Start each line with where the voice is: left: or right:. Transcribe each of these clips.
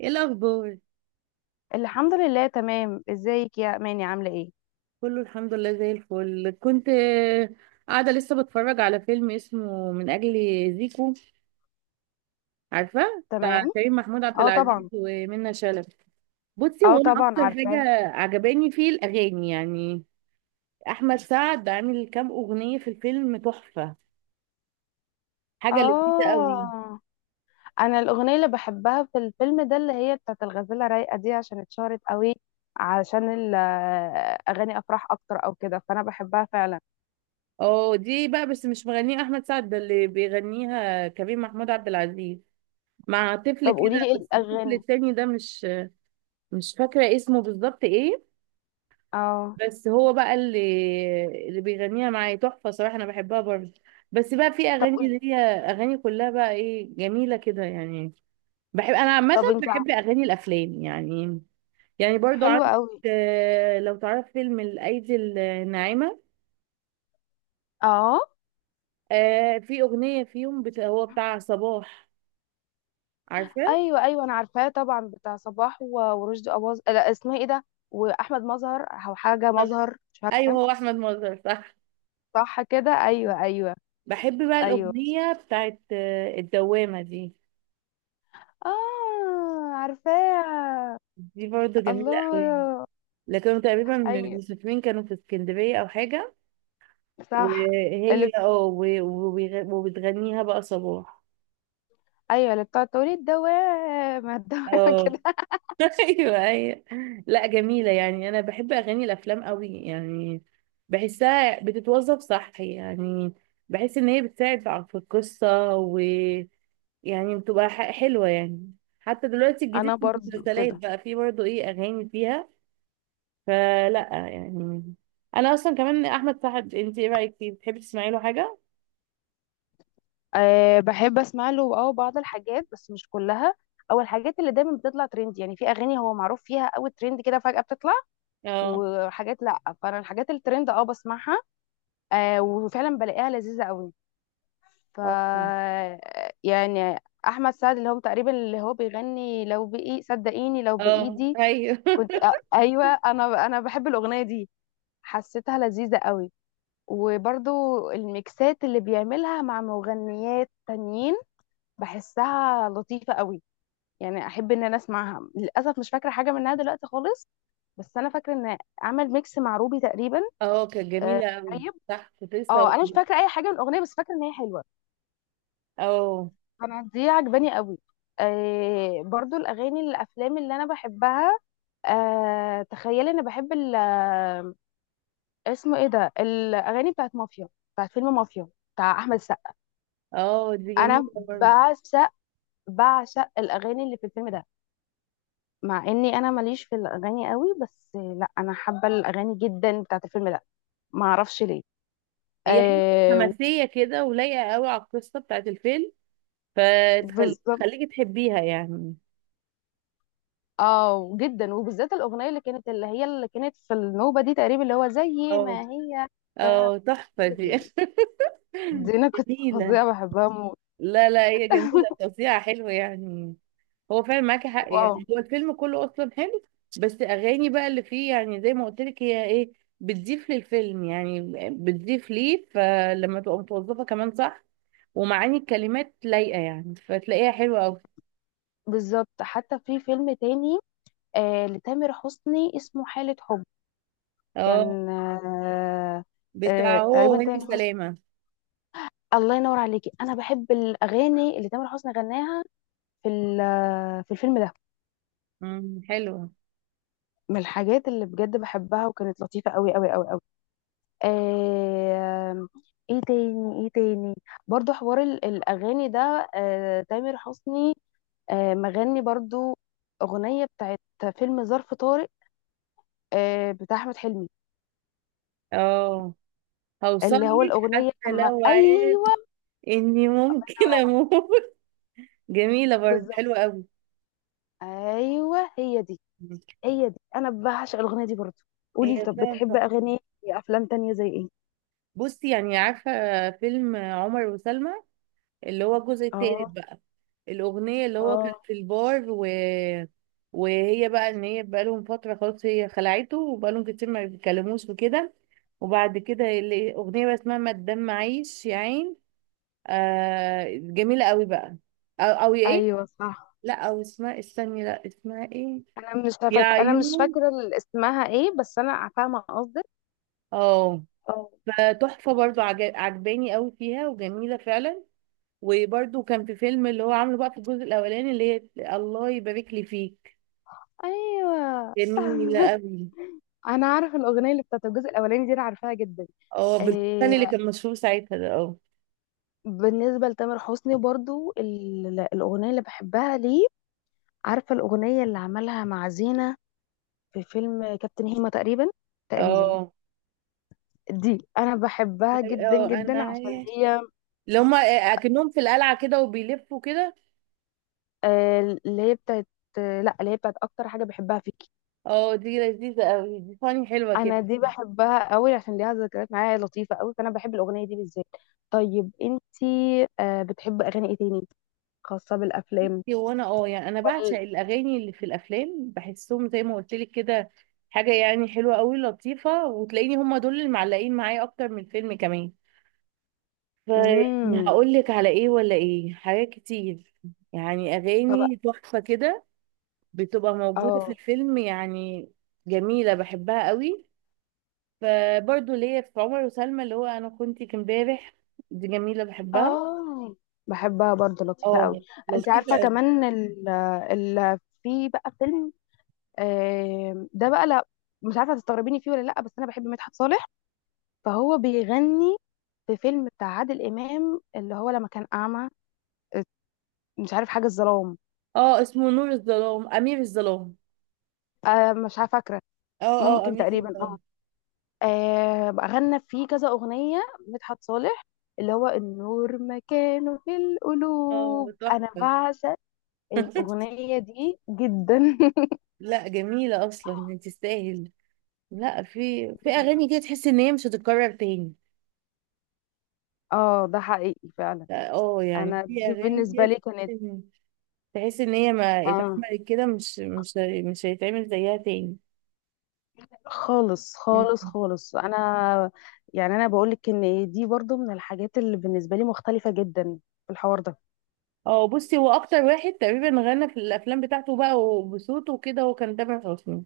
right: ايه الاخبار؟
left: الحمد لله، تمام. ازيك يا اماني؟ عامله ايه؟
right: كله الحمد لله زي الفل. كنت قاعده لسه بتفرج على فيلم اسمه من اجل زيكو. عارفه؟ بتاع
left: تمام.
right: كريم محمود عبد
left: اه
right: العزيز
left: طبعا.
right: ومنى شلبي. بصي،
left: اه
right: وانا
left: طبعا،
right: اكتر حاجه
left: عارفاه.
right: عجباني فيه الاغاني يعني. احمد سعد عامل كام اغنيه في الفيلم تحفه، حاجه لذيذه قوي.
left: اه، انا الاغنيه اللي بحبها في الفيلم ده اللي هي بتاعت الغزاله رايقه دي عشان اتشهرت قوي، عشان اغاني افراح اكتر او كده، فانا بحبها فعلا.
right: اه دي بقى بس مش مغنيه احمد سعد، ده اللي بيغنيها كريم محمود عبد العزيز مع طفل
left: طب قولي لي
right: كده،
left: ايه
right: بس الطفل
left: الاغاني؟
right: التاني ده مش فاكره اسمه بالظبط ايه.
left: اه.
right: بس هو بقى اللي بيغنيها معايا تحفة صراحة، أنا بحبها برضه. بس بقى في
left: طب
right: أغاني اللي
left: قولي.
right: هي أغاني كلها بقى إيه، جميلة كده يعني. بحب أنا عامة
left: طب انت ع-
right: بحب أغاني الأفلام يعني. يعني برضو
left: حلوه
right: عندك،
left: قوي.
right: لو تعرف فيلم الأيدي الناعمة،
left: اه،
right: في أغنية فيهم هو بتاع صباح، عارفة؟
left: ايوه ايوه انا عارفاه طبعا، بتاع صباح ورشدي اباظه، لا اسمها ايه ده؟ واحمد مظهر، او حاجه
right: صح.
left: مظهر، مش
right: أيوه هو أحمد مظهر صح.
left: صح كده؟ ايوه ايوه.
right: بحب بقى
left: ايوه
right: الأغنية بتاعت الدوامة دي.
left: اه، عارفاه.
right: دي برضو جميلة أوي.
left: الله.
right: لكنهم تقريبا
left: ايوه
right: المسافرين كانوا في اسكندرية أو حاجة.
left: صح. اللي
right: وهي
left: بت-
right: اه وبتغنيها بقى صباح.
left: ايوه اللي بتاع تقولي الدوامه الدوامه
right: اه
left: كده.
right: ايوه ايوه. لا جميلة يعني، أنا بحب أغاني الأفلام قوي يعني. بحسها بتتوظف صح يعني. بحس إن هي بتساعد في القصة ويعني بتبقى حلوة يعني. حتى دلوقتي
left: انا
right: الجديد في
left: برضو
right: المسلسلات
left: كده.
right: بقى فيه برضه إيه، أغاني فيها. فلا يعني. أنا أصلا كمان أحمد سعد، أنت إيه رأيك فيه؟ بتحبي تسمعي له حاجة؟
left: أه بحب اسمع له، اه بعض الحاجات بس مش كلها، او الحاجات اللي دايما بتطلع ترند، يعني في اغاني هو معروف فيها قوي، ترند كده فجاه بتطلع،
right: اه
left: وحاجات لا. فانا الحاجات الترند اه بسمعها. أه وفعلا بلاقيها لذيذه قوي. ف
right: اه
left: يعني احمد سعد اللي هو تقريبا اللي هو بيغني لو بايدي، صدقيني لو
right: اه
left: بايدي.
right: ايوه
left: ايوه، انا بحب الاغنيه دي، حسيتها لذيذه قوي. وبرضو الميكسات اللي بيعملها مع مغنيات تانيين بحسها لطيفه قوي. يعني احب ان انا اسمعها، للاسف مش فاكره حاجه منها دلوقتي خالص، بس انا فاكره ان عمل ميكس مع روبي تقريبا.
right: اه كانت
left: آه،
right: جميلة أوي.
left: طيب.
right: صح كنت لسه
left: اه انا مش
right: هقول.
left: فاكره اي حاجه من الاغنيه بس فاكره ان هي حلوه.
right: اه
left: انا دي عجباني قوي. آه برضو الاغاني الافلام اللي انا بحبها. آه تخيلي، انا بحب اسمه ايه ده، الاغاني بتاعت مافيا، بتاعت فيلم مافيا بتاع احمد السقا.
right: اه دي جميلة
left: انا
right: برضه.
left: بعشق، بعشق الاغاني اللي في الفيلم ده. مع اني انا ماليش في الاغاني قوي، بس لا انا حابه الاغاني جدا بتاعت الفيلم ده. ما اعرفش ليه.
right: هي حلوة
left: آه.
right: حماسية كده ولايقة أوي على القصة بتاعت الفيلم،
left: بالظبط.
right: فتخليكي تحبيها يعني.
left: اه جدا، وبالذات الاغنيه اللي كانت اللي هي اللي كانت في النوبه دي تقريبا اللي هو زي
right: اه
left: ما هي.
right: اه تحفة
left: هي
right: دي.
left: دي. دي انا كنت
right: جميلة.
left: فظيعه بحبها موت.
right: لا لا هي جميلة، توزيعها حلو يعني. هو فعلا معاكي حق،
left: واو.
right: يعني هو الفيلم كله أصلا حلو، بس أغاني بقى اللي فيه يعني زي ما قلت لك هي إيه، بتضيف للفيلم يعني، بتضيف ليه. فلما تبقى متوظفة كمان صح، ومعاني الكلمات لايقة يعني، فتلاقيها حلوة أوي.
left: بالظبط. حتى في فيلم تاني، آه لتامر حسني، اسمه حالة حب.
right: اه
left: كان آه. آه
right: بتاع هو
left: تقريبا
right: وهاني
left: تامر حسني.
right: سلامة.
left: الله ينور عليكي، انا بحب الاغاني اللي تامر حسني غناها في في الفيلم ده.
right: حلوة.
left: من الحاجات اللي بجد بحبها، وكانت لطيفة قوي قوي قوي قوي. آه. ايه تاني، ايه تاني؟ برضو حوار الاغاني ده، آه تامر حسني. آه مغني برضو اغنيه بتاعت فيلم ظرف طارق، آه بتاع احمد حلمي.
right: اه هوصل
left: اللي هو
right: لك
left: الاغنيه،
right: حتى
left: اما
right: لو عارف
left: ايوه.
right: إني
left: نور
right: ممكن
left: عليك.
right: أموت. جميلة برضه،
left: بالظبط.
right: حلوة أوي.
left: ايوه هي دي. هي دي، انا بعشق الاغنيه دي برضو. قولي لي،
right: هي
left: طب بتحب
right: فعلا.
left: اغاني إيه؟ افلام تانية زي ايه؟
right: بصي يعني عارفة، فيلم عمر وسلمى اللي هو الجزء التالت
left: اه.
right: بقى، الأغنية اللي هو كان
left: اه.
right: في البار وهي بقى إن هي بقالهم فترة خلاص، هي خلعته وبقالهم كتير ما بيتكلموش وكده. وبعد كده أغنية بقى اسمها ما الدم عايش يا عين، آه جميلة قوي بقى. أو، أو إيه؟
left: ايوه صح.
right: لا أو اسمها استني، لا اسمها إيه؟ يا
left: انا مش
right: عيون.
left: فاكره اسمها ايه، بس انا فاهمه قصدك.
right: اه فتحفة برضو عجباني قوي فيها وجميلة فعلا. وبرده كان في فيلم اللي هو عامله بقى في الجزء الاولاني اللي هي الله يبارك لي فيك،
left: ايوه.
right: جميله قوي.
left: انا عارفه الاغنيه اللي بتاعت الجزء الاولاني دي، انا عارفاها جدا.
right: اه بالفن اللي
left: إيه.
right: كان مشهور ساعتها ده اه.
left: بالنسبه لتامر حسني برضو، الاغنيه اللي بحبها ليه، عارفه الاغنيه اللي عملها مع زينه في فيلم كابتن هيما تقريبا، تقريبا.
right: اه
left: دي انا بحبها جدا
right: اه
left: جدا
right: انا،
left: عشان هي
right: اللي هما اكنهم في القلعه كده وبيلفوا كده.
left: آه، اللي هي بتاعت، آه لا اللي هي بتاعت اكتر حاجه بحبها فيكي.
right: اه دي لذيذه قوي، دي فاني حلوه كده.
left: انا دي بحبها قوي عشان ليها ذكريات معايا لطيفه قوي، فانا بحب الاغنيه دي بالذات. طيب انت آه بتحب اغاني ايه تاني، خاصه بالافلام؟
right: هو انا اه يعني انا بعشق
left: وال...
right: الاغاني اللي في الافلام، بحسهم زي ما قلت لك كده حاجه يعني حلوه قوي لطيفه، وتلاقيني هما دول اللي معلقين معايا اكتر من الفيلم كمان. فيعني
left: امم.
right: هقول لك على ايه ولا ايه، حاجات كتير يعني.
left: طبق.
right: اغاني تحفه كده بتبقى موجوده في
left: اه.
right: الفيلم يعني، جميله بحبها قوي. فبرضه ليا في عمر وسلمى اللي هو انا كنتك امبارح، دي جميله بحبها.
left: اه بحبها برضه لطيفة قوي.
right: اه
left: انت
right: لطيفة
left: عارفة
right: قوي.
left: كمان في بقى فيلم، آه، ده بقى لا، مش عارفة تستغربيني فيه ولا لا، بس انا بحب مدحت صالح، فهو بيغني في فيلم بتاع عادل امام اللي هو لما كان اعمى، آه، مش عارف حاجة الظلام.
right: اه اسمه نور الظلام، امير الظلام.
left: آه، مش عارفة فاكرة.
right: اه اه
left: ممكن
right: أمير
left: تقريبا اه.
right: الظلام.
left: آه، بقى غنى فيه كذا أغنية مدحت صالح، اللي هو النور مكانه في
right: اه
left: القلوب، انا
right: تحفه.
left: بعشق الأغنية دي جدا
right: لا جميله اصلا يعني تستاهل. لا في في اغاني كده تحس ان هي مش هتتكرر تاني.
left: اه ده حقيقي فعلا.
right: لا، اه يعني
left: انا
right: في
left: دي
right: اغاني
left: بالنسبة
right: كده
left: لي
right: تحس
left: كانت
right: ان، تحس إن هي ما
left: اه.
right: اتعملت كده، مش مش هيتعمل زيها تاني.
left: خالص
right: مم.
left: خالص خالص. انا يعني انا بقولك ان دي برضو من الحاجات اللي بالنسبة لي مختلفة جدا في الحوار ده.
right: اه بصي هو اكتر واحد تقريبا غنى في الافلام بتاعته بقى وبصوته وكده هو كان تامر حسني.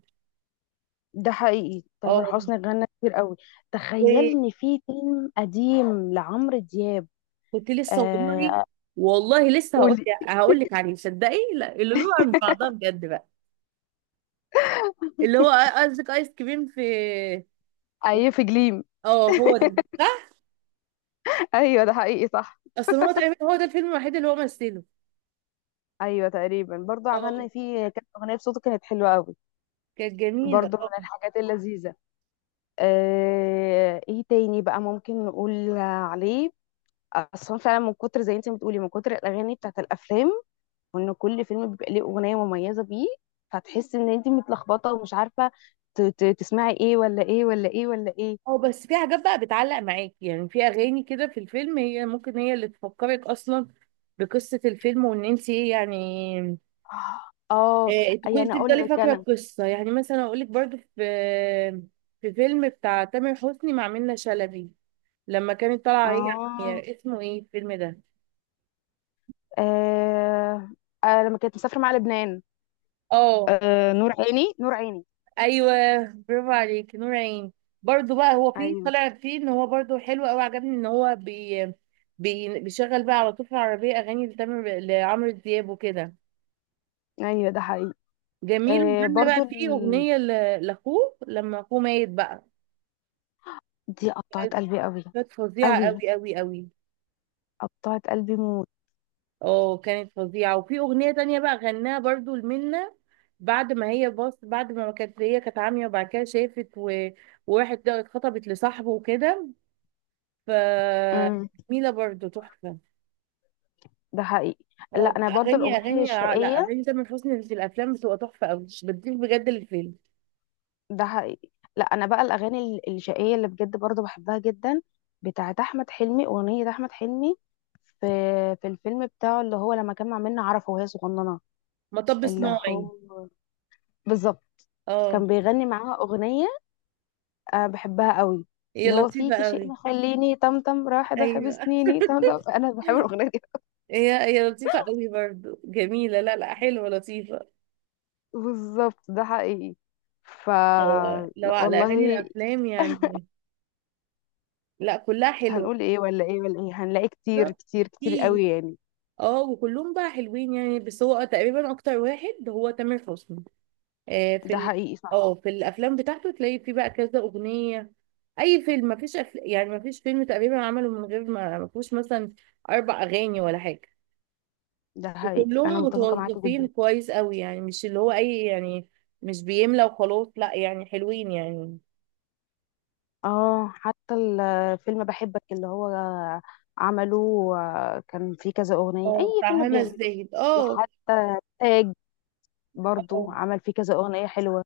left: ده حقيقي، تامر
right: اه
left: حسني غنى كتير قوي. تخيل ان في فيلم قديم لعمرو دياب.
right: وكنت لسه والله،
left: آه.
right: والله لسه هقول.
left: قولي.
right: هقول لك عليه صدقي، لا اللي له عند بعضها بجد بقى اللي هو، قصدك ايس كريم في؟
left: اي في جليم
right: اه هو ده صح.
left: ايوه ده حقيقي صح.
right: اصل هو تقريبا هو ده الفيلم الوحيد اللي هو مثله.
left: ايوه تقريبا، برضو
right: اه
left: غنى فيه، كانت اغنيه بصوته كانت حلوه قوي.
right: كانت جميله
left: برضو من
right: اه.
left: الحاجات اللذيذه. آه، ايه تاني بقى ممكن نقول عليه؟ اصلا فعلا من كتر زي انت بتقولي، من كتر الاغاني بتاعت الافلام، وان كل فيلم بيبقى ليه اغنيه مميزه بيه، فتحس ان انت متلخبطه ومش عارفه تسمعي ايه ولا ايه ولا ايه ولا ايه.
right: اه بس في حاجات بقى بتعلق معاكي يعني، في اغاني كده في الفيلم هي ممكن هي اللي تفكرك اصلا بقصة الفيلم وان انت ايه يعني،
left: اه.
right: تكوني
left: يعني اقول
right: تفضلي
left: لك
right: فاكرة
left: انا.
right: القصة يعني. مثلا اقولك برضو في، في فيلم بتاع تامر حسني مع منة شلبي لما كانت طالعة هي،
left: اه.
right: هي اسمه ايه الفيلم ده؟
left: آه. آه. لما كانت مسافره مع لبنان.
right: اه
left: آه. نور عيني، نور عيني.
right: ايوه، برافو عليك، نور عيني. برضو بقى هو فيه
left: ايوه.
right: طلع فيه ان هو برضو حلو قوي، عجبني ان هو بي بيشغل بقى على طول في العربيه اغاني لتامر لعمرو دياب وكده،
left: ايوه ده حقيقي.
right: جميل.
left: آه.
right: وغنى
left: برضو
right: بقى فيه اغنيه لاخوه لما اخوه ميت بقى.
left: دي قطعت
right: كانت،
left: قلبي قوي
right: كانت فظيعه
left: قوي.
right: قوي قوي قوي.
left: قطعت قلبي موت.
right: اه كانت فظيعه. وفي اغنيه تانية بقى غناها برضو لمنى بعد ما هي بص، بعد ما كانت هي كانت عاميه وبعد كده شافت وراحت اتخطبت لصاحبه وكده، ف
left: امم.
right: جميلة برضه تحفة.
left: ده حقيقي. لا
right: اه
left: انا برضو
right: اغاني
left: الاغنيه
right: اغاني لا
left: الشقيه.
right: اغاني تامر حسني في الافلام بتبقى تحفة قوي، بتضيف بجد للفيلم.
left: ده حقيقي. لا انا بقى الاغاني الشقيه اللي بجد برضو بحبها جدا، بتاعت احمد حلمي، اغنيه احمد حلمي في في الفيلم بتاعه اللي هو لما كان مع منة عرفة وهي صغننه.
right: مطب
left: اللي
right: صناعي.
left: هو، بالظبط،
right: اه
left: كان بيغني معاها اغنيه أنا بحبها قوي،
right: هي
left: اللي هو
right: لطيفة
left: فيكي شيء
right: قوي.
left: مخليني طمطم، راح ده حب
right: ايوه
left: سنيني طمطم، انا بحب الاغنيه دي.
right: هي هي لطيفة قوي برضه، جميلة لا لا حلوة لطيفة.
left: بالظبط ده حقيقي. ف
right: اه لو
left: لا
right: على اغاني
left: والله،
right: الافلام يعني، لا كلها حلوة.
left: هنقول ايه ولا ايه ولا ايه، هنلاقي كتير
right: بالظبط
left: كتير كتير
right: اكيد.
left: قوي يعني.
right: اه وكلهم بقى حلوين يعني، بس هو تقريبا اكتر واحد هو تامر حسني. في
left: ده حقيقي صح.
right: اه في الافلام بتاعته تلاقي فيه بقى كذا اغنيه. اي فيلم مفيش يعني مفيش فيلم تقريبا عمله من غير ما فيهوش مثلا اربع اغاني ولا حاجه،
left: ده حقيقي، انا
right: وكلهم
left: متفقة معاك
right: متوظفين
left: جدا.
right: كويس قوي يعني، مش اللي هو اي يعني مش بيملى وخلاص، لا يعني حلوين يعني.
left: اه حتى الفيلم بحبك اللي هو عمله، آه، كان فيه كذا اغنية، اي
right: اه بتاع
left: فيلم
right: هنا
left: بيعمله.
right: الزاهد اه.
left: وحتى تاج
right: اه
left: برضو عمل فيه كذا اغنية حلوة.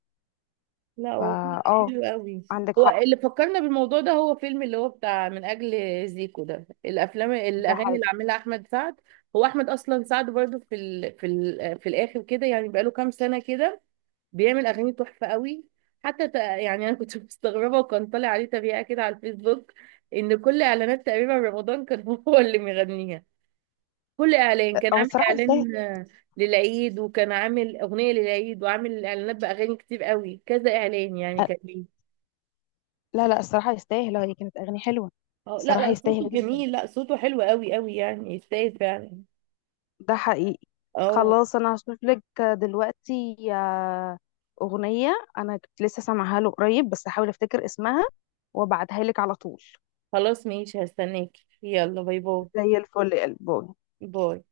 right: لا هو فيلم
left: فا اه،
right: حلو قوي.
left: عندك
right: هو
left: حق.
right: اللي فكرنا بالموضوع ده هو فيلم اللي هو بتاع من اجل زيكو ده، الافلام
left: ده
right: الاغاني اللي
left: حقيقي.
right: عاملها احمد سعد. هو احمد اصلا سعد برضو في في في الاخر كده يعني بقاله كام سنه كده بيعمل اغاني تحفه قوي. حتى يعني انا كنت مستغربه وكان طالع عليه تبيعه كده على الفيسبوك ان كل اعلانات تقريبا رمضان كان هو اللي مغنيها. كل اعلان كان
left: هو
right: عامل
left: الصراحة يستاهل.
right: اعلان للعيد، وكان عامل اغنيه للعيد وعامل اعلانات باغاني كتير قوي، كذا اعلان يعني
left: آه،
right: كان ليه.
left: لا لا الصراحة يستاهل، هي كانت اغاني حلوة.
right: اه لا
left: الصراحة
right: لا صوته
left: يستاهل جدا.
right: جميل، لا صوته حلو قوي قوي يعني، يستاهل فعلا.
left: ده حقيقي.
right: اه
left: خلاص، انا هشوف لك دلوقتي آه، اغنية انا كنت لسه سامعها له قريب، بس هحاول افتكر اسمها وابعتها لك على طول.
right: خلاص ماشي، هستناك، يلا باي باي.
left: زي الفل يا قلبي.
right: باي.